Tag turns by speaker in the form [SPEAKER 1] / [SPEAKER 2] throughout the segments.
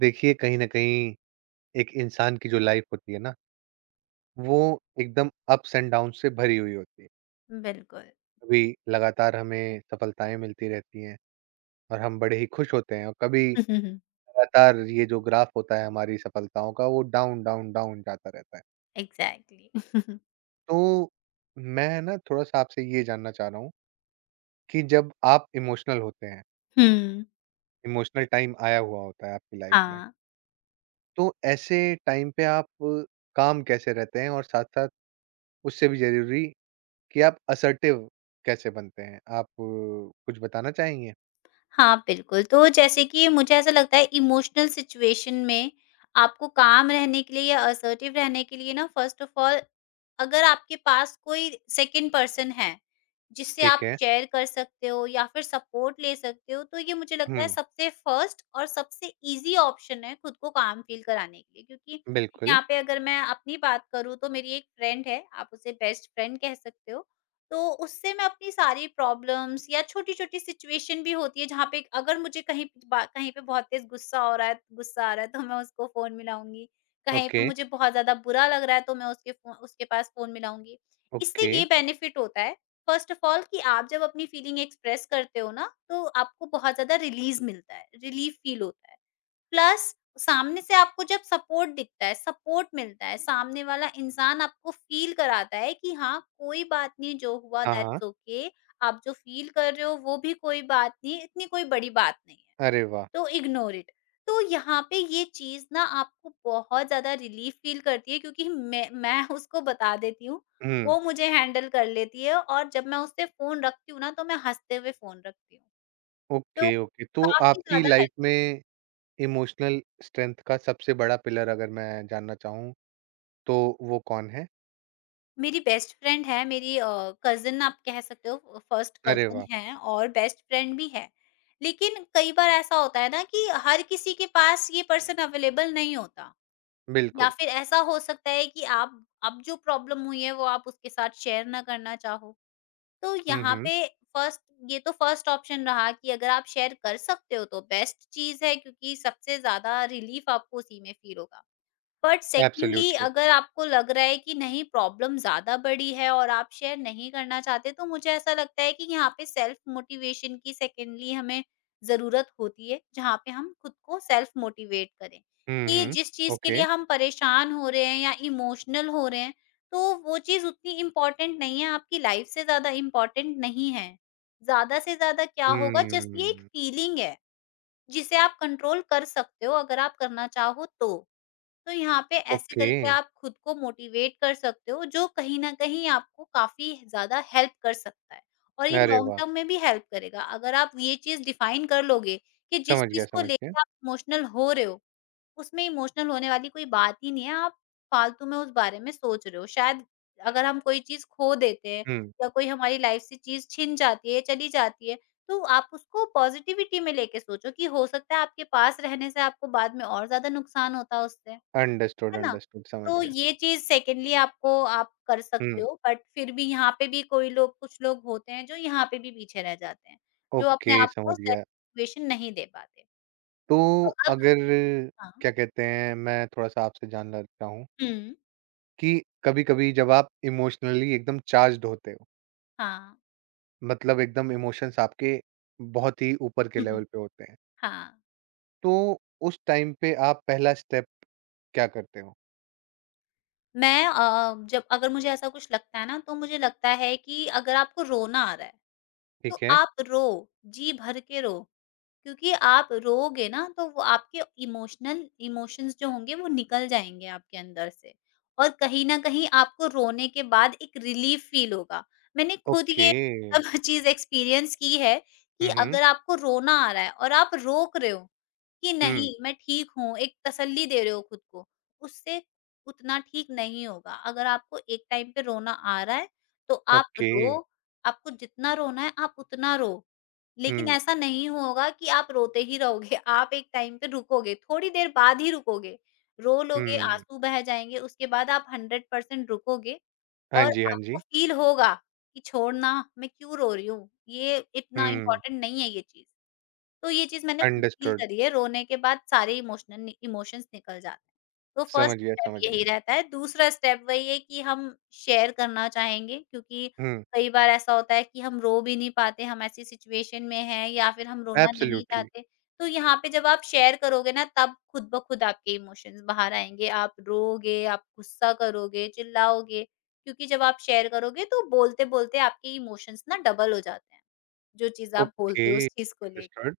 [SPEAKER 1] देखिए, कहीं न कहीं एक इंसान की जो लाइफ़ होती है ना, वो एकदम अप्स एंड डाउन से भरी हुई होती है।
[SPEAKER 2] बिल्कुल।
[SPEAKER 1] कभी लगातार हमें सफलताएँ मिलती रहती हैं और हम बड़े ही खुश होते हैं और कभी
[SPEAKER 2] हुँ, हुँ, हुँ।
[SPEAKER 1] लगातार ये जो ग्राफ़ होता है हमारी सफलताओं का वो डाउन, डाउन, डाउन जाता रहता है।
[SPEAKER 2] एग्ज़ैक्टली।
[SPEAKER 1] तो मैं ना थोड़ा-सा आपसे ये जानना चाह रहा हूँ कि जब आप इमोशनल होते हैं,
[SPEAKER 2] हुँ।
[SPEAKER 1] इमोशनल टाइम आया हुआ होता है आपकी लाइफ़ में,
[SPEAKER 2] हाँ।
[SPEAKER 1] तो ऐसे टाइम पे आप काम कैसे रहते हैं और साथ-साथ उससे भी ज़रूरी कि आप असर्टिव कैसे बनते हैं? आप कुछ बताना चाहेंगे?
[SPEAKER 2] हाँ, बिल्कुल। तो जैसे कि मुझे ऐसा लगता है इमोशनल सिचुएशन में आपको काम रहने के लिए या असर्टिव रहने के लिए ना फ़र्स्ट ऑफ़ ऑल अगर आपके पास कोई सेकंड पर्सन है, जिससे
[SPEAKER 1] ठीक
[SPEAKER 2] आप
[SPEAKER 1] है।
[SPEAKER 2] शेयर कर सकते हो या फिर सपोर्ट ले सकते हो, तो ये मुझे लगता है
[SPEAKER 1] हुँ,
[SPEAKER 2] सबसे फ़र्स्ट और सबसे ईज़ी ऑप्शन है खुद को काम फ़ील कराने के लिए। क्योंकि
[SPEAKER 1] बिल्कुल।
[SPEAKER 2] यहाँ पे अगर मैं अपनी बात करूँ तो मेरी एक फ्रेंड है, आप उसे बेस्ट फ्रेंड कह सकते हो। तो उससे मैं अपनी सारी प्रॉब्लम्स या छोटी-छोटी सिचुएशन भी होती है जहाँ पे अगर मुझे कहीं पे बहुत तेज़ गुस्सा हो रहा है, गुस्सा आ रहा है, तो मैं उसको फ़ोन मिलाऊँगी। कहीं पे
[SPEAKER 1] ओके,
[SPEAKER 2] मुझे बहुत ज़्यादा बुरा लग रहा है तो मैं उसके पास फ़ोन मिलाऊँगी। इससे
[SPEAKER 1] ओके।
[SPEAKER 2] ये बेनिफिट होता है फर्स्ट ऑफ ऑल कि आप जब अपनी फीलिंग एक्सप्रेस करते हो ना, तो आपको बहुत ज़्यादा रिलीज़ मिलता है, रिलीफ़ फील होता है। प्लस सामने से आपको जब सपोर्ट दिखता है, सपोर्ट मिलता है, सामने वाला इंसान आपको फ़ील कराता है कि हाँ, कोई बात नहीं, जो हुआ
[SPEAKER 1] हाँ, हाँ।
[SPEAKER 2] दैट्स ओके, आप जो फ़ील कर रहे हो वो भी कोई बात नहीं, इतनी कोई बड़ी बात नहीं है,
[SPEAKER 1] अरे वाह!
[SPEAKER 2] तो इग्नोर इट। तो यहाँ पे ये चीज़ ना आपको बहुत ज़्यादा रिलीफ़ फ़ील करती है, क्योंकि मैं उसको बता देती हूँ,
[SPEAKER 1] हुँ,
[SPEAKER 2] वो मुझे हैंडल कर लेती है और जब मैं उससे फ़ोन रखती हूँ ना, तो मैं हँसते हुए फ़ोन रखती हूँ। तो
[SPEAKER 1] ओके, ओके। तो
[SPEAKER 2] काफ़ी
[SPEAKER 1] आपकी
[SPEAKER 2] ज़्यादा
[SPEAKER 1] लाइफ़
[SPEAKER 2] हेल्पफुल।
[SPEAKER 1] में इमोशनल स्ट्रेंथ का सबसे बड़ा पिलर अगर मैं जानना चाहूँ, तो वो कौन है?
[SPEAKER 2] मेरी बेस्ट फ्रेंड है, मेरी कज़िन आप कह सकते हो, फर्स्ट
[SPEAKER 1] अरे
[SPEAKER 2] कज़िन
[SPEAKER 1] वाह!
[SPEAKER 2] है और बेस्ट फ्रेंड भी है। लेकिन कई बार ऐसा होता है ना कि हर किसी के पास ये पर्सन अवेलेबल नहीं होता, या
[SPEAKER 1] बिल्कुल।
[SPEAKER 2] फिर ऐसा हो सकता है कि आप अब जो प्रॉब्लम हुई है, वो आप उसके साथ शेयर ना करना चाहो। तो
[SPEAKER 1] हुँ,
[SPEAKER 2] यहाँ
[SPEAKER 1] हुँ।
[SPEAKER 2] पे फर्स्ट ये तो फर्स्ट ऑप्शन रहा कि अगर आप शेयर कर सकते हो तो बेस्ट चीज़ है, क्योंकि सबसे ज़्यादा रिलीफ आपको उसी में फील होगा। But secondly
[SPEAKER 1] absolutely.
[SPEAKER 2] अगर आपको लग रहा है कि नहीं, प्रॉब्लम ज़्यादा बड़ी है और आप शेयर नहीं करना चाहते, तो मुझे ऐसा लगता है कि यहाँ पे सेल्फ मोटिवेशन की सेकंडली हमें ज़रूरत होती है, जहाँ पे हम खुद को सेल्फ मोटिवेट करें।
[SPEAKER 1] हुँ,
[SPEAKER 2] कि
[SPEAKER 1] हुँ।
[SPEAKER 2] जिस चीज़ के
[SPEAKER 1] ओके।
[SPEAKER 2] लिए हम परेशान हो रहे हैं या इमोशनल हो रहे हैं, तो वो चीज़ उतनी इम्पोर्टेंट नहीं है, आपकी लाइफ से ज़्यादा इम्पोर्टेंट नहीं है। ज़्यादा से ज़्यादा क्या होगा, जस्ट ये एक
[SPEAKER 1] हुँ,
[SPEAKER 2] फीलिंग है, जिसे आप कंट्रोल कर सकते हो अगर आप करना चाहो तो। तो यहाँ पे ऐसे
[SPEAKER 1] ओके।
[SPEAKER 2] करके आप खुद को मोटिवेट कर सकते हो, जो कहीं न कहीं आपको काफ़ी ज़्यादा हेल्प कर सकता है और ये
[SPEAKER 1] अरे
[SPEAKER 2] लॉन्ग
[SPEAKER 1] वाह!
[SPEAKER 2] टर्म में भी हेल्प करेगा। अगर आप ये चीज़ डिफाइन कर लोगे कि जिस
[SPEAKER 1] समझ गया,
[SPEAKER 2] चीज़ को
[SPEAKER 1] समझ गया।
[SPEAKER 2] लेके आप इमोशनल हो रहे हो, उसमें इमोशनल होने वाली कोई बात ही नहीं है, आप फालतू में उस बारे में सोच रहे हो। शायद अगर हम कोई चीज़ खो देते हैं
[SPEAKER 1] हुँ।
[SPEAKER 2] या कोई हमारी लाइफ से चीज़ छिन जाती है, चली जाती है, तो आप उसको पॉज़िटिविटी में लेके सोचो कि हो सकता है आपके पास रहने से आपको बाद में और ज़्यादा नुकसान होता है उससे। है
[SPEAKER 1] अंडरस्टूड,
[SPEAKER 2] ना?
[SPEAKER 1] अंडरस्टूड, समझ
[SPEAKER 2] तो
[SPEAKER 1] गया।
[SPEAKER 2] ये चीज़ सेकेंडली आपको आप कर सकते
[SPEAKER 1] हुँ।
[SPEAKER 2] हो, बट फिर भी यहाँ पे भी कोई लोग कुछ लोग होते हैं जो यहाँ पे भी पीछे रह जाते हैं, जो अपने
[SPEAKER 1] ओके,
[SPEAKER 2] आप को
[SPEAKER 1] समझ गया।
[SPEAKER 2] सेटिस्फैक्शन नहीं दे पाते।
[SPEAKER 1] तो
[SPEAKER 2] तो अब।
[SPEAKER 1] अगर
[SPEAKER 2] हाँ।
[SPEAKER 1] क्या कहते हैं मैं थोड़ा-सा आपसे जानना चाहता हूँ
[SPEAKER 2] हुँ,
[SPEAKER 1] कि कभी-कभी जब आप इमोशनली एकदम चार्ज्ड होते हो,
[SPEAKER 2] हाँ।
[SPEAKER 1] मतलब एकदम इमोशंस आपके बहुत ही ऊपर के
[SPEAKER 2] हुँ, हुँ।
[SPEAKER 1] लेवल पे होते हैं,
[SPEAKER 2] हाँ।
[SPEAKER 1] तो उस टाइम पे आप पहला स्टेप क्या करते हो?
[SPEAKER 2] मैं जब अगर मुझे ऐसा कुछ लगता है ना, तो मुझे लगता है कि अगर आपको रोना आ रहा है,
[SPEAKER 1] ठीक
[SPEAKER 2] तो
[SPEAKER 1] है,
[SPEAKER 2] आप रो, जी भर के रो। क्योंकि आप रोओगे ना, तो वो आपके इमोशनल इमोशंस जो होंगे वो निकल जाएँगे आपके अंदर से और कहीं न कहीं आपको रोने के बाद एक रिलीफ़ फ़ील होगा। मैंने खुद
[SPEAKER 1] ओके।
[SPEAKER 2] ये सब चीज़ एक्सपीरियंस की है कि
[SPEAKER 1] हुँ, हुँ।
[SPEAKER 2] अगर आपको रोना आ रहा है और आप रोक रहे हो कि
[SPEAKER 1] हुँ,
[SPEAKER 2] नहीं, मैं ठीक हूँ, एक तसल्ली दे रहे हो खुद को, उससे उतना ठीक नहीं होगा। अगर आपको एक टाइम पे रोना आ रहा है, तो आप
[SPEAKER 1] ओके।
[SPEAKER 2] रो, आपको जितना रोना है आप उतना रो। लेकिन
[SPEAKER 1] हुँ,
[SPEAKER 2] ऐसा नहीं होगा कि आप रोते ही रहोगे, आप एक टाइम पे रुकोगे, थोड़ी देर बाद ही रुकोगे। रो लोगे,
[SPEAKER 1] हुँ।
[SPEAKER 2] आँसू बह जाएँगे, उसके बाद आप 100% रुकोगे
[SPEAKER 1] हाँ
[SPEAKER 2] और
[SPEAKER 1] जी, हाँ
[SPEAKER 2] आपको
[SPEAKER 1] जी।
[SPEAKER 2] फ़ील होगा कि छोड़ना, मैं क्यों रो रही हूँ? ये इतना
[SPEAKER 1] हुँ,
[SPEAKER 2] इम्पोर्टेंट नहीं है ये चीज़। तो ये चीज़ मैंने खुद फ़ील
[SPEAKER 1] अंडरस्टूड।
[SPEAKER 2] करी है, रोने के बाद सारे इमोशनल नि इमोशंस निकल जाते हैं। तो
[SPEAKER 1] समझ
[SPEAKER 2] फर्स्ट
[SPEAKER 1] गया,
[SPEAKER 2] स्टेप
[SPEAKER 1] समझ
[SPEAKER 2] यही
[SPEAKER 1] गया।
[SPEAKER 2] रहता है, दूसरा स्टेप वही है कि हम शेयर करना चाहेंगे, क्योंकि
[SPEAKER 1] हुँ,
[SPEAKER 2] कई बार ऐसा होता है कि हम रो भी नहीं पाते, हम ऐसी सिचुएशन में हैं या फिर हम रोना नहीं
[SPEAKER 1] एब्सोल्युटली।
[SPEAKER 2] चाहते। तो यहाँ पे जब आप शेयर करोगे ना, तब खुद ब खुद आपके इमोशंस बाहर आएँगे, आप रोओगे, आप गुस्सा करोगे, चिल्लाओगे, क्योंकि जब आप शेयर करोगे तो बोलते-बोलते आपके इमोशंस ना डबल हो जाते हैं, जो चीज़ आप
[SPEAKER 1] ओके,
[SPEAKER 2] बोलते हो उस चीज़ को लेके।
[SPEAKER 1] अंडरस्टूड,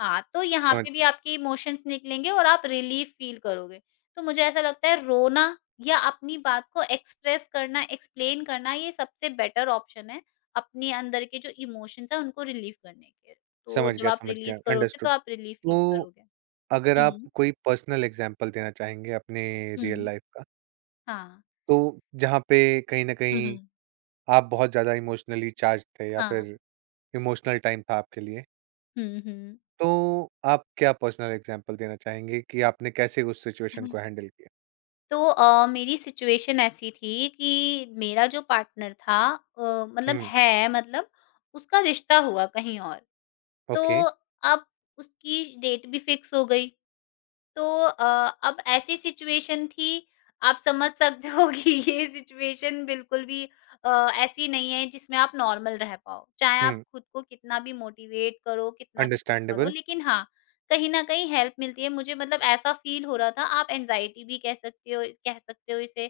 [SPEAKER 2] हाँ, तो यहाँ
[SPEAKER 1] समझ
[SPEAKER 2] पे भी
[SPEAKER 1] गया।
[SPEAKER 2] आपके इमोशंस निकलेंगे और आप रिलीफ फील करोगे। तो मुझे ऐसा लगता है रोना या अपनी बात को एक्सप्रेस करना, एक्सप्लेन करना ये सबसे बेटर ऑप्शन है, अपने अंदर के जो इमोशंस हैं उनको रिलीव करने के। तो
[SPEAKER 1] समझ
[SPEAKER 2] जब
[SPEAKER 1] गया,
[SPEAKER 2] आप
[SPEAKER 1] समझ गया,
[SPEAKER 2] रिलीज़ करोगे तो
[SPEAKER 1] अंडरस्टूड।
[SPEAKER 2] आप रिलीफ
[SPEAKER 1] तो
[SPEAKER 2] फील करोगे।
[SPEAKER 1] अगर आप
[SPEAKER 2] हुँ।
[SPEAKER 1] कोई पर्सनल एग्ज़ाम्पल देना चाहेंगे अपने रियल
[SPEAKER 2] हुँ।
[SPEAKER 1] लाइफ़ का,
[SPEAKER 2] हाँ।
[SPEAKER 1] तो जहाँ पे कहीं न
[SPEAKER 2] हुँ,
[SPEAKER 1] कहीं
[SPEAKER 2] हुँ।
[SPEAKER 1] आप बहुत ज़्यादा इमोशनली चार्ज्ड थे या
[SPEAKER 2] हाँ।
[SPEAKER 1] फिर इमोशनल टाइम था आपके लिए,
[SPEAKER 2] हुँ, हुँ।
[SPEAKER 1] तो आप क्या पर्सनल एग्ज़ाम्पल देना चाहेंगे कि आपने कैसे उस सिचुएशन को हैंडल किया?
[SPEAKER 2] तो मेरी सिचुएशन ऐसी थी कि मेरा जो पार्टनर था, मतलब
[SPEAKER 1] हुँ,
[SPEAKER 2] है मतलब उसका रिश्ता हुआ कहीं और। तो
[SPEAKER 1] ओके,
[SPEAKER 2] अब उसकी डेट भी फिक्स हो गई। तो अब ऐसी सिचुएशन थी, आप समझ सकते हो कि ये सिचुएशन बिल्कुल भी अ, ऐसी नहीं है जिसमें आप नॉर्मल रह पाओ। चाहे आप
[SPEAKER 1] हुँ,
[SPEAKER 2] खुद को कितना भी मोटिवेट करो, कितना भी कुछ करो,
[SPEAKER 1] अंडरस्टैंडेबल,
[SPEAKER 2] लेकिन हाँ, कहीं न कहीं हेल्प मिलती है। मुझे मतलब ऐसा फ़ील हो रहा था, आप एंग्ज़ायटी भी कह सकते हो इसे,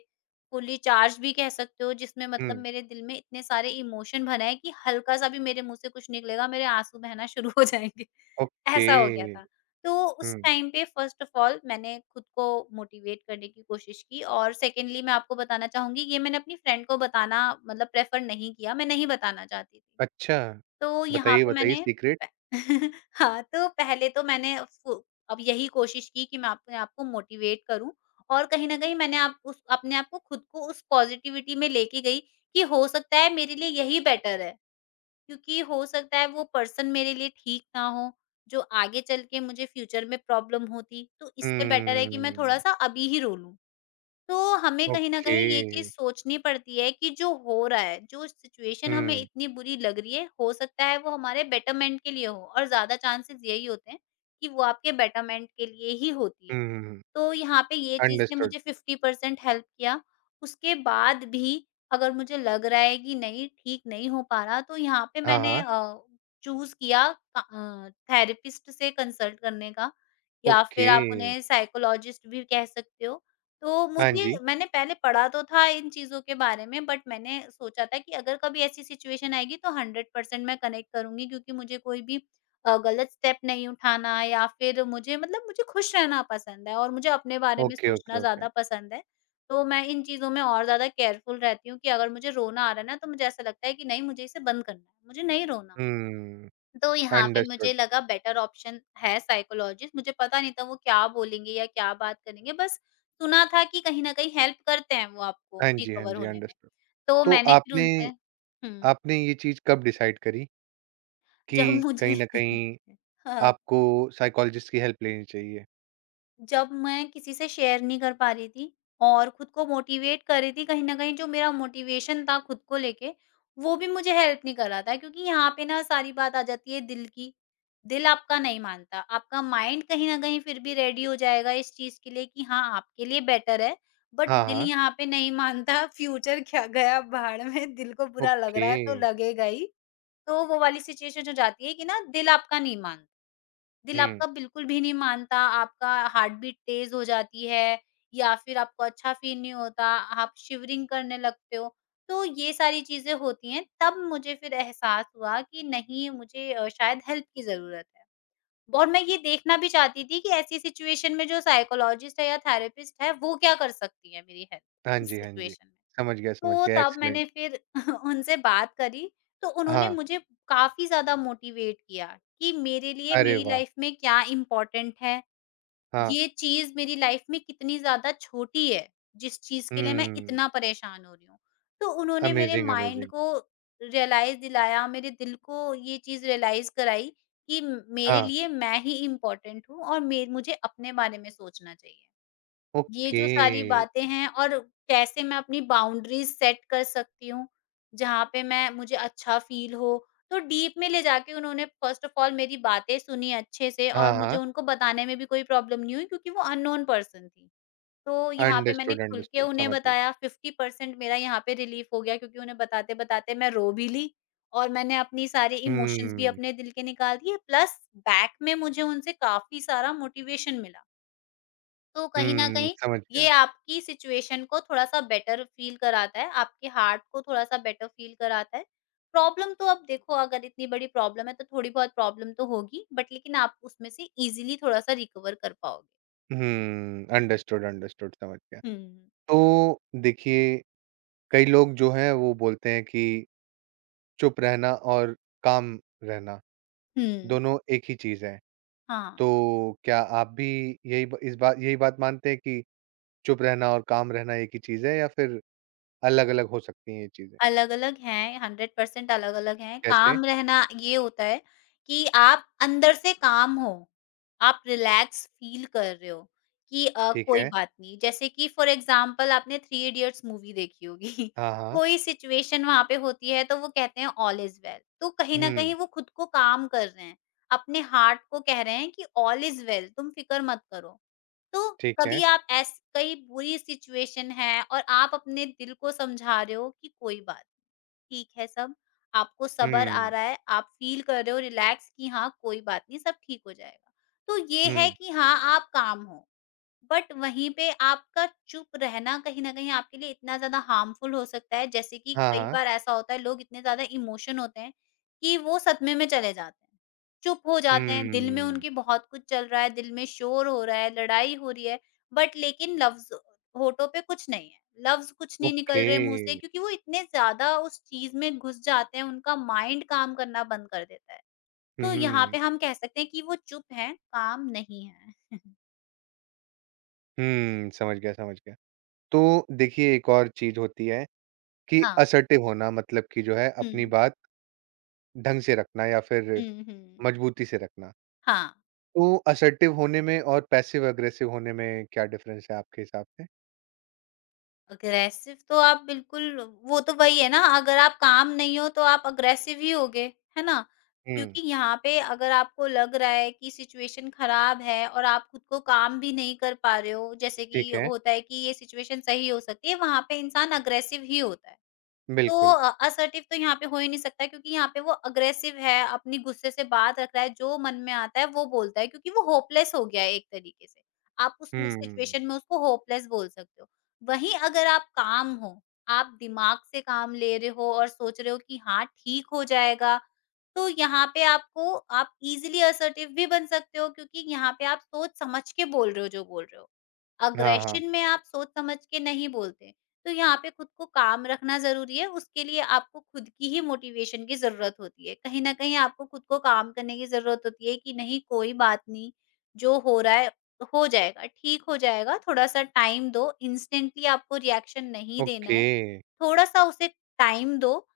[SPEAKER 2] फुल्ली चार्ज भी कह सकते हो, जिसमें मतलब
[SPEAKER 1] हुँ,
[SPEAKER 2] मेरे दिल में इतने सारे इमोशन भरे हैं कि हल्का-सा भी मेरे मुँह से कुछ निकलेगा, मेरे आँसू बहना शुरू हो जाएँगे।
[SPEAKER 1] ओके,
[SPEAKER 2] ऐसा हो गया था। तो उस
[SPEAKER 1] हुँ,
[SPEAKER 2] टाइम पे फ़र्स्ट ऑफ़ ऑल मैंने खुद को मोटिवेट करने की कोशिश की और सेकंडली मैं आपको बताना चाहूँगी, ये मैंने अपनी फ्रेंड को बताना मतलब प्रेफ़र नहीं किया, मैं नहीं बताना चाहती थी।
[SPEAKER 1] अच्छा।
[SPEAKER 2] तो यहाँ
[SPEAKER 1] बताइए,
[SPEAKER 2] पे
[SPEAKER 1] बताइए
[SPEAKER 2] मैंने
[SPEAKER 1] सीक्रेट?
[SPEAKER 2] हाँ, तो पहले तो मैंने उसको अब यही कोशिश की कि मैं अपने आप को मोटिवेट करूँ और कहीं न कहीं मैंने आप उस अपने आप को खुद को उस पॉज़िटिविटी में लेके गई कि हो सकता है मेरे लिए यही बेटर है। क्योंकि हो सकता है वो पर्सन मेरे लिए ठीक ना हो, जो आगे चल के मुझे फ्यूचर में प्रॉब्लम होती, तो इससे बेटर है कि मैं
[SPEAKER 1] हुँ,
[SPEAKER 2] थोड़ा-सा अभी ही रो लूँ। तो हमें कहीं न
[SPEAKER 1] ओके,
[SPEAKER 2] कहीं ये चीज़ सोचनी पड़ती है कि जो हो रहा है, जो सिचुएशन हमें
[SPEAKER 1] हुँ,
[SPEAKER 2] इतनी बुरी लग रही है, हो सकता है वो हमारे बेटरमेंट के लिए हो और ज़्यादा चांसेस यही होते हैं कि वो आपके बेटरमेंट के लिए ही होती
[SPEAKER 1] हुँ,
[SPEAKER 2] है।
[SPEAKER 1] हुँ, हुँ,
[SPEAKER 2] तो यहाँ पे ये चीज़ ने
[SPEAKER 1] अंडरस्टूड।
[SPEAKER 2] मुझे 50% हेल्प किया। उसके बाद भी अगर मुझे लग रहा है कि नहीं ठीक नहीं हो पा रहा, तो यहाँ पे
[SPEAKER 1] हाँ,
[SPEAKER 2] मैंने
[SPEAKER 1] हाँ।
[SPEAKER 2] चूज़ किया अ, थेरेपिस्ट से कंसल्ट करने का या
[SPEAKER 1] ओके।
[SPEAKER 2] फिर आप उन्हें साइकोलॉजिस्ट भी कह सकते हो। तो
[SPEAKER 1] हाँ
[SPEAKER 2] मुझे
[SPEAKER 1] जी।
[SPEAKER 2] मैंने पहले पढ़ा तो था इन चीज़ों के बारे में, बट मैंने सोचा था कि अगर कभी ऐसी सिचुएशन आएगी तो 100% मैं कनेक्ट करूँगी, क्योंकि मुझे कोई भी गलत स्टेप नहीं उठाना, या फिर मुझे मतलब मुझे खुश रहना पसंद है और मुझे अपने बारे में
[SPEAKER 1] ओके, ओके,
[SPEAKER 2] सोचना
[SPEAKER 1] ओके।
[SPEAKER 2] ज़्यादा पसंद है। तो मैं इन चीज़ों में और ज़्यादा केयरफुल रहती हूँ कि अगर मुझे रोना आ रहा है ना, तो मुझे ऐसा लगता है कि नहीं, मुझे इसे बंद करना है, मुझे नहीं रोना।
[SPEAKER 1] हुँ,
[SPEAKER 2] तो यहाँ पे
[SPEAKER 1] अंडरस्टूड।
[SPEAKER 2] मुझे लगा बेटर ऑप्शन है साइकोलॉजिस्ट, मुझे पता नहीं था वो क्या बोलेंगे या क्या बात करेंगे, बस सुना था कि कहीं न कहीं हेल्प करते हैं वो आपको
[SPEAKER 1] हाँ जी, हाँ
[SPEAKER 2] रिकवर
[SPEAKER 1] जी,
[SPEAKER 2] होने में।
[SPEAKER 1] अंडरस्टूड।
[SPEAKER 2] तो
[SPEAKER 1] तो
[SPEAKER 2] मैंने फिर
[SPEAKER 1] आपने
[SPEAKER 2] उनसे। हुँ,
[SPEAKER 1] आपने ये चीज़ कब डिसाइड करी कि
[SPEAKER 2] जब
[SPEAKER 1] कहीं
[SPEAKER 2] मुझे
[SPEAKER 1] न कहीं
[SPEAKER 2] हाँ।
[SPEAKER 1] आपको साइकोलॉजिस्ट की हेल्प लेनी चाहिए?
[SPEAKER 2] जब मैं किसी से शेयर नहीं कर पा रही थी और खुद को मोटिवेट कर रही थी, कहीं न कहीं जो मेरा मोटिवेशन था खुद को लेके, वो भी मुझे हेल्प नहीं कर रहा था, क्योंकि यहाँ पे ना सारी बात आ जाती है दिल की। दिल आपका नहीं मानता, आपका माइंड कहीं न कहीं फिर भी रेडी हो जाएगा इस चीज़ के लिए कि हाँ, आपके लिए बेटर है, बट
[SPEAKER 1] हाँ,
[SPEAKER 2] दिल
[SPEAKER 1] हाँ।
[SPEAKER 2] यहाँ पे नहीं मानता, फ्यूचर क्या गया भाड़ में, दिल को बुरा लग
[SPEAKER 1] ओके।
[SPEAKER 2] रहा है तो लगेगा ही। तो वो वाली सिचुएशन हो जाती है कि ना दिल आपका नहीं मानता। दिल
[SPEAKER 1] हुँ।
[SPEAKER 2] आपका बिल्कुल भी नहीं मानता, आपका हार्ट बीट तेज़ हो जाती है या फिर आपको अच्छा फ़ील नहीं होता, आप शिवरिंग करने लगते हो। तो ये सारी चीज़ें होती हैं, तब मुझे फिर एहसास हुआ कि नहीं, मुझे शायद हेल्प की ज़रूरत है। और मैं ये देखना भी चाहती थी कि ऐसी सिचुएशन में जो साइकोलॉजिस्ट है या थेरेपिस्ट है, वो क्या कर सकती है मेरी हेल्प
[SPEAKER 1] हाँ
[SPEAKER 2] इस
[SPEAKER 1] जी, हाँ जी।
[SPEAKER 2] सिचुएशन में।
[SPEAKER 1] समझ गया, समझ
[SPEAKER 2] तो
[SPEAKER 1] गया।
[SPEAKER 2] तब
[SPEAKER 1] एक्सीलेंट।
[SPEAKER 2] मैंने फिर उनसे बात करी, तो उन्होंने
[SPEAKER 1] हाँ।
[SPEAKER 2] मुझे काफ़ी ज़्यादा मोटिवेट किया कि मेरे लिए
[SPEAKER 1] अरे
[SPEAKER 2] मेरी
[SPEAKER 1] वाह!
[SPEAKER 2] लाइफ़ में क्या इम्पोर्टेंट है,
[SPEAKER 1] हाँ।
[SPEAKER 2] ये चीज़ मेरी लाइफ़ में कितनी ज़्यादा छोटी है, जिस चीज़ के लिए मैं
[SPEAKER 1] हुँ।
[SPEAKER 2] इतना परेशान हो रही हूँ। तो उन्होंने मेरे
[SPEAKER 1] अमेज़िंग,
[SPEAKER 2] माइंड
[SPEAKER 1] अमेज़िंग।
[SPEAKER 2] को रियलाइज़ दिलाया, मेरे दिल को ये चीज़ रियलाइज़ कराई कि मेरे
[SPEAKER 1] हाँ।
[SPEAKER 2] लिए मैं ही इम्पोर्टेंट हूँ और मे मुझे अपने बारे में सोचना चाहिए। ये
[SPEAKER 1] ओके।
[SPEAKER 2] जो सारी बातें हैं और कैसे मैं अपनी बाउंड्रीज़ सेट कर सकती हूँ, जहाँ पे मैं मुझे अच्छा फ़ील हो। तो डीप में ले जाके उन्होंने फ़र्स्ट ऑफ़ ऑल मेरी बातें सुनी अच्छे से,
[SPEAKER 1] हाँ,
[SPEAKER 2] और मुझे
[SPEAKER 1] हाँ।
[SPEAKER 2] उनको बताने में भी कोई प्रॉब्लम नहीं हुई क्योंकि वो अननोन पर्सन थी। तो यहाँ पे मैंने
[SPEAKER 1] अंडरस्टूड,
[SPEAKER 2] खुल के
[SPEAKER 1] अंडरस्टूड।
[SPEAKER 2] उन्हें
[SPEAKER 1] समझ गया।
[SPEAKER 2] बताया, 50% मेरा यहाँ पे रिलीफ़ हो गया क्योंकि उन्हें बताते-बताते मैं रो भी ली, और मैंने अपनी सारी इमोशंस भी
[SPEAKER 1] हुँ।
[SPEAKER 2] अपने दिल के निकाल दिए, प्लस बैक में मुझे उनसे काफ़ी सारा मोटिवेशन मिला। तो कहीं न
[SPEAKER 1] हुँ,
[SPEAKER 2] कहीं
[SPEAKER 1] समझ
[SPEAKER 2] ये
[SPEAKER 1] गया।
[SPEAKER 2] आपकी सिचुएशन को थोड़ा-सा बेटर फ़ील कराता है, आपके हार्ट को थोड़ा-सा बेटर फ़ील कराता है। प्रॉब्लम तो, अब देखो, अगर इतनी बड़ी प्रॉब्लम है तो थोड़ी बहुत प्रॉब्लम तो होगी, बट लेकिन आप उसमें से ईज़िली थोड़ा-सा रिकवर कर पाओगे।
[SPEAKER 1] हुँ, अंडरस्टूड, अंडरस्टूड समझ गया।
[SPEAKER 2] हुँ।
[SPEAKER 1] तो देखिए, कई लोग जो हैं वो बोलते हैं कि चुप रहना और काम रहना
[SPEAKER 2] हुँ,
[SPEAKER 1] दोनों एक ही चीज़ है।
[SPEAKER 2] हाँ।
[SPEAKER 1] तो क्या आप भी यही ब इस बा यही बात मानते हैं कि चुप रहना और काम रहना एक ही चीज़ है या फिर अलग-अलग हो सकती हैं ये चीज़ें?
[SPEAKER 2] अलग-अलग हैं, 100% अलग-अलग हैं।
[SPEAKER 1] कैसे?
[SPEAKER 2] काम रहना ये होता है कि आप अंदर से काम हो, आप रिलैक्स फ़ील कर रहे हो कि
[SPEAKER 1] ठीक
[SPEAKER 2] कोई
[SPEAKER 1] है।
[SPEAKER 2] बात नहीं। जैसे कि फ़ॉर एग्ज़ाम्पल, आपने थ्री इडियट्स मूवी देखी होगी।
[SPEAKER 1] हाँ, हाँ।
[SPEAKER 2] कोई सिचुएशन वहाँ पे होती है तो वो कहते हैं ऑल इज़ वेल। तो कहीं न
[SPEAKER 1] हुँ,
[SPEAKER 2] कहीं वो खुद को काम कर रहे हैं, अपने हार्ट को कह रहे हैं कि ऑल इज़ वेल, तुम फ़िक्र मत करो। तो
[SPEAKER 1] ठीक है।
[SPEAKER 2] कभी आप ऐस कई बुरी सिचुएशन है और आप अपने दिल को समझा रहे हो कि कोई बात, ठीक है सब, आपको सब्र आ
[SPEAKER 1] हुँ,
[SPEAKER 2] रहा है, आप फ़ील कर रहे हो रिलैक्स कि हाँ, कोई बात नहीं, सब ठीक हो जाएगा। तो ये है
[SPEAKER 1] हुँ।
[SPEAKER 2] कि हाँ, आप काम हो। बट वहीं पे आपका चुप रहना कहीं न कहीं आपके लिए इतना ज़्यादा हार्मफुल हो सकता है, जैसे कि
[SPEAKER 1] हाँ,
[SPEAKER 2] कई
[SPEAKER 1] हाँ।
[SPEAKER 2] बार ऐसा होता है, लोग इतने ज़्यादा इमोशन होते हैं कि वो सदमे में चले जाते हैं। चुप हो जाते हैं, दिल में
[SPEAKER 1] हुँ,
[SPEAKER 2] उनकी बहुत कुछ चल रहा है, दिल में शोर हो रहा है, लड़ाई हो रही है, बट लेकिन लफ्ज़ होठों पे कुछ नहीं है। लफ्ज़ कुछ नहीं निकल
[SPEAKER 1] ओके।
[SPEAKER 2] रहे मुँह से, क्योंकि वो इतने ज़्यादा उस चीज़ में घुस जाते हैं, उनका माइंड काम करना बंद कर देता है। तो यहाँ
[SPEAKER 1] हुँ,
[SPEAKER 2] पे हम कह सकते हैं कि वो चुप हैं, काम नहीं है।
[SPEAKER 1] हुँ, समझ गया, समझ गया। तो देखिए एक और चीज़ होती है कि
[SPEAKER 2] हाँ।
[SPEAKER 1] असर्टिव होना मतलब कि जो है अपनी
[SPEAKER 2] हुँ।
[SPEAKER 1] बात ढंग से रखना या फिर
[SPEAKER 2] हुँ, हुँ।
[SPEAKER 1] मजबूती से रखना।
[SPEAKER 2] हाँ,
[SPEAKER 1] तो असर्टिव होने में और पैसिव अग्रेसिव होने में क्या डिफ़रेंस है आपके हिसाब से?
[SPEAKER 2] अग्रेसिव तो आप बिल्कुल, वो तो वही है ना, अगर आप काम नहीं हो तो आप अग्रेसिव ही होगे, है ना?
[SPEAKER 1] हुँ,
[SPEAKER 2] क्योंकि यहाँ पे अगर आपको लग रहा है कि सिचुएशन खराब है और आप खुद को काम भी नहीं कर पा रहे हो, जैसे कि
[SPEAKER 1] ठीक है,
[SPEAKER 2] होता है कि ये सिचुएशन सही हो सकती है, वहाँ पे इंसान अग्रेसिव ही होता है। तो
[SPEAKER 1] बिल्कुल।
[SPEAKER 2] असर्टिव तो यहाँ पे हो ही नहीं सकता क्योंकि यहाँ पे वो अग्रेसिव है, अपनी गुस्से से बात रख रहा है, जो मन में आता है वो बोलता है क्योंकि वो होपलेस हो गया है एक तरीके से। आप उस म
[SPEAKER 1] हुँ,
[SPEAKER 2] सिचुएशन में उसको होपलेस बोल सकते हो। वहीं अगर आप काम हो, आप दिमाग से काम ले रहे हो और सोच रहे हो कि हाँ, ठीक हो जाएगा, तो यहाँ पे आपको आप ईज़िली असर्टिव भी बन सकते हो, क्योंकि यहाँ पे आप सोच समझ के बोल रहे हो जो बोल रहे हो।
[SPEAKER 1] हाँ, हाँ,
[SPEAKER 2] अग्रेशन में आप सोच समझ के नहीं बोलते। तो यहाँ पे खुद को काम रखना ज़रूरी है, उसके लिए आपको खुद की ही मोटिवेशन की ज़रूरत होती है। कहीं न कहीं आपको खुद को काम करने की ज़रूरत होती है कि नहीं, कोई बात नहीं, जो हो रहा है हो जाएगा, ठीक हो जाएगा, थोड़ा-सा टाइम दो, इंस्टेंटली आपको रिएक्शन नहीं देना
[SPEAKER 1] ओके,
[SPEAKER 2] है, थोड़ा-सा उसे टाइम दो,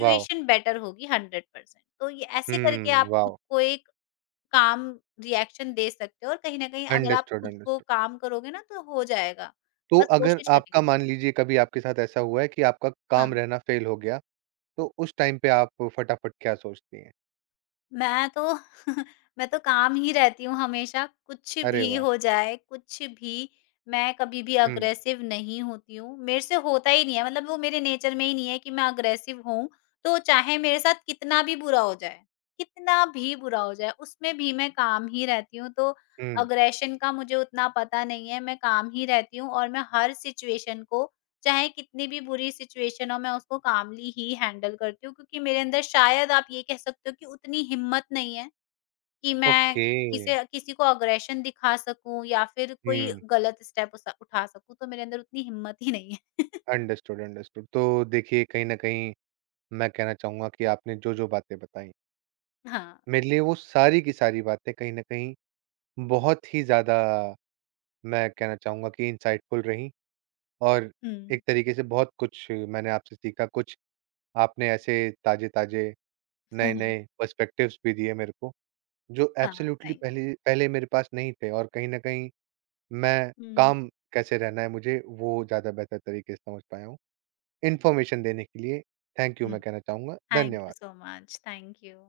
[SPEAKER 1] वॉव!
[SPEAKER 2] बेटर होगी 100%। तो ये ऐसे करके
[SPEAKER 1] हुँ,
[SPEAKER 2] आप खुद
[SPEAKER 1] वॉव!
[SPEAKER 2] को एक काम रिएक्शन दे सकते हो, और कहीं न कहीं अगर आप
[SPEAKER 1] अंडरस्टूड,
[SPEAKER 2] खुद को
[SPEAKER 1] अंडरस्टूड।
[SPEAKER 2] काम करोगे ना तो हो जाएगा,
[SPEAKER 1] तो
[SPEAKER 2] बस
[SPEAKER 1] अगर
[SPEAKER 2] कोशिश करने
[SPEAKER 1] आपका
[SPEAKER 2] की देर
[SPEAKER 1] मान
[SPEAKER 2] है।
[SPEAKER 1] लीजिए कभी आपके साथ ऐसा हुआ है कि आपका काम
[SPEAKER 2] हाँ।
[SPEAKER 1] रहना फ़ेल हो गया, तो उस टाइम पे आप फटाफट क्या सोचती हैं?
[SPEAKER 2] मैं तो मैं तो काम ही रहती हूँ हमेशा, कुछ
[SPEAKER 1] अरे
[SPEAKER 2] भी
[SPEAKER 1] वाह!
[SPEAKER 2] हो जाए, कुछ भी, मैं कभी भी
[SPEAKER 1] हुँ,
[SPEAKER 2] अग्रेसिव नहीं होती हूँ। मेरे से होता ही नहीं है, मतलब वो मेरे नेचर में ही नहीं है कि मैं अग्रेसिव हूँ, तो चाहे मेरे साथ कितना भी बुरा हो जाए, कितना भी बुरा हो जाए, उसमें भी मैं काम ही रहती हूँ। तो
[SPEAKER 1] हुँ,
[SPEAKER 2] अग्रेशन का मुझे उतना पता नहीं है, मैं काम ही रहती हूँ, और मैं हर सिचुएशन को, चाहे कितनी भी बुरी सिचुएशन हो, मैं उसको कामली ही हैंडल करती हूँ, क्योंकि मेरे अंदर, शायद आप ये कह सकते हो कि उतनी हिम्मत नहीं है कि मैं
[SPEAKER 1] ओके।
[SPEAKER 2] किसे किसी को अग्रेशन दिखा सकूँ या फिर कोई
[SPEAKER 1] हुँ।
[SPEAKER 2] गलत स्टेप उठा सकूँ, तो मेरे अंदर उतनी हिम्मत ही नहीं है।
[SPEAKER 1] Understood, understood. तो देखिए कहीं न कहीं मैं कहना चाहूँगा कि आपने जो-जो बातें बताई,
[SPEAKER 2] हाँ।
[SPEAKER 1] मेरे लिए वो सारी की सारी बातें कहीं न कहीं बहुत ही ज़्यादा मैं कहना चाहूँगा कि इनसाइटफुल रहीं और
[SPEAKER 2] हुँ।
[SPEAKER 1] एक तरीके से बहुत कुछ मैंने आपसे सीखा, कुछ आपने ऐसे ताज़े-ताज़े, नए-नए पर्सपेक्टिव्स भी दिए मेरे को, जो
[SPEAKER 2] हाँ,
[SPEAKER 1] एब्सोल्यूटली
[SPEAKER 2] थैंक यू।
[SPEAKER 1] पहले पहले मेरे पास नहीं थे और कहीं न कहीं मैं
[SPEAKER 2] हुँ,
[SPEAKER 1] काम कैसे रहना है मुझे, वो ज़्यादा बेहतर तरीके से समझ पाया हूँ। इन्फॉर्मेशन देने के लिए थैंक यू
[SPEAKER 2] हुँ।
[SPEAKER 1] मैं कहना चाहूँगा।
[SPEAKER 2] थैंक यू सो
[SPEAKER 1] धन्यवाद।
[SPEAKER 2] मच। Thank you.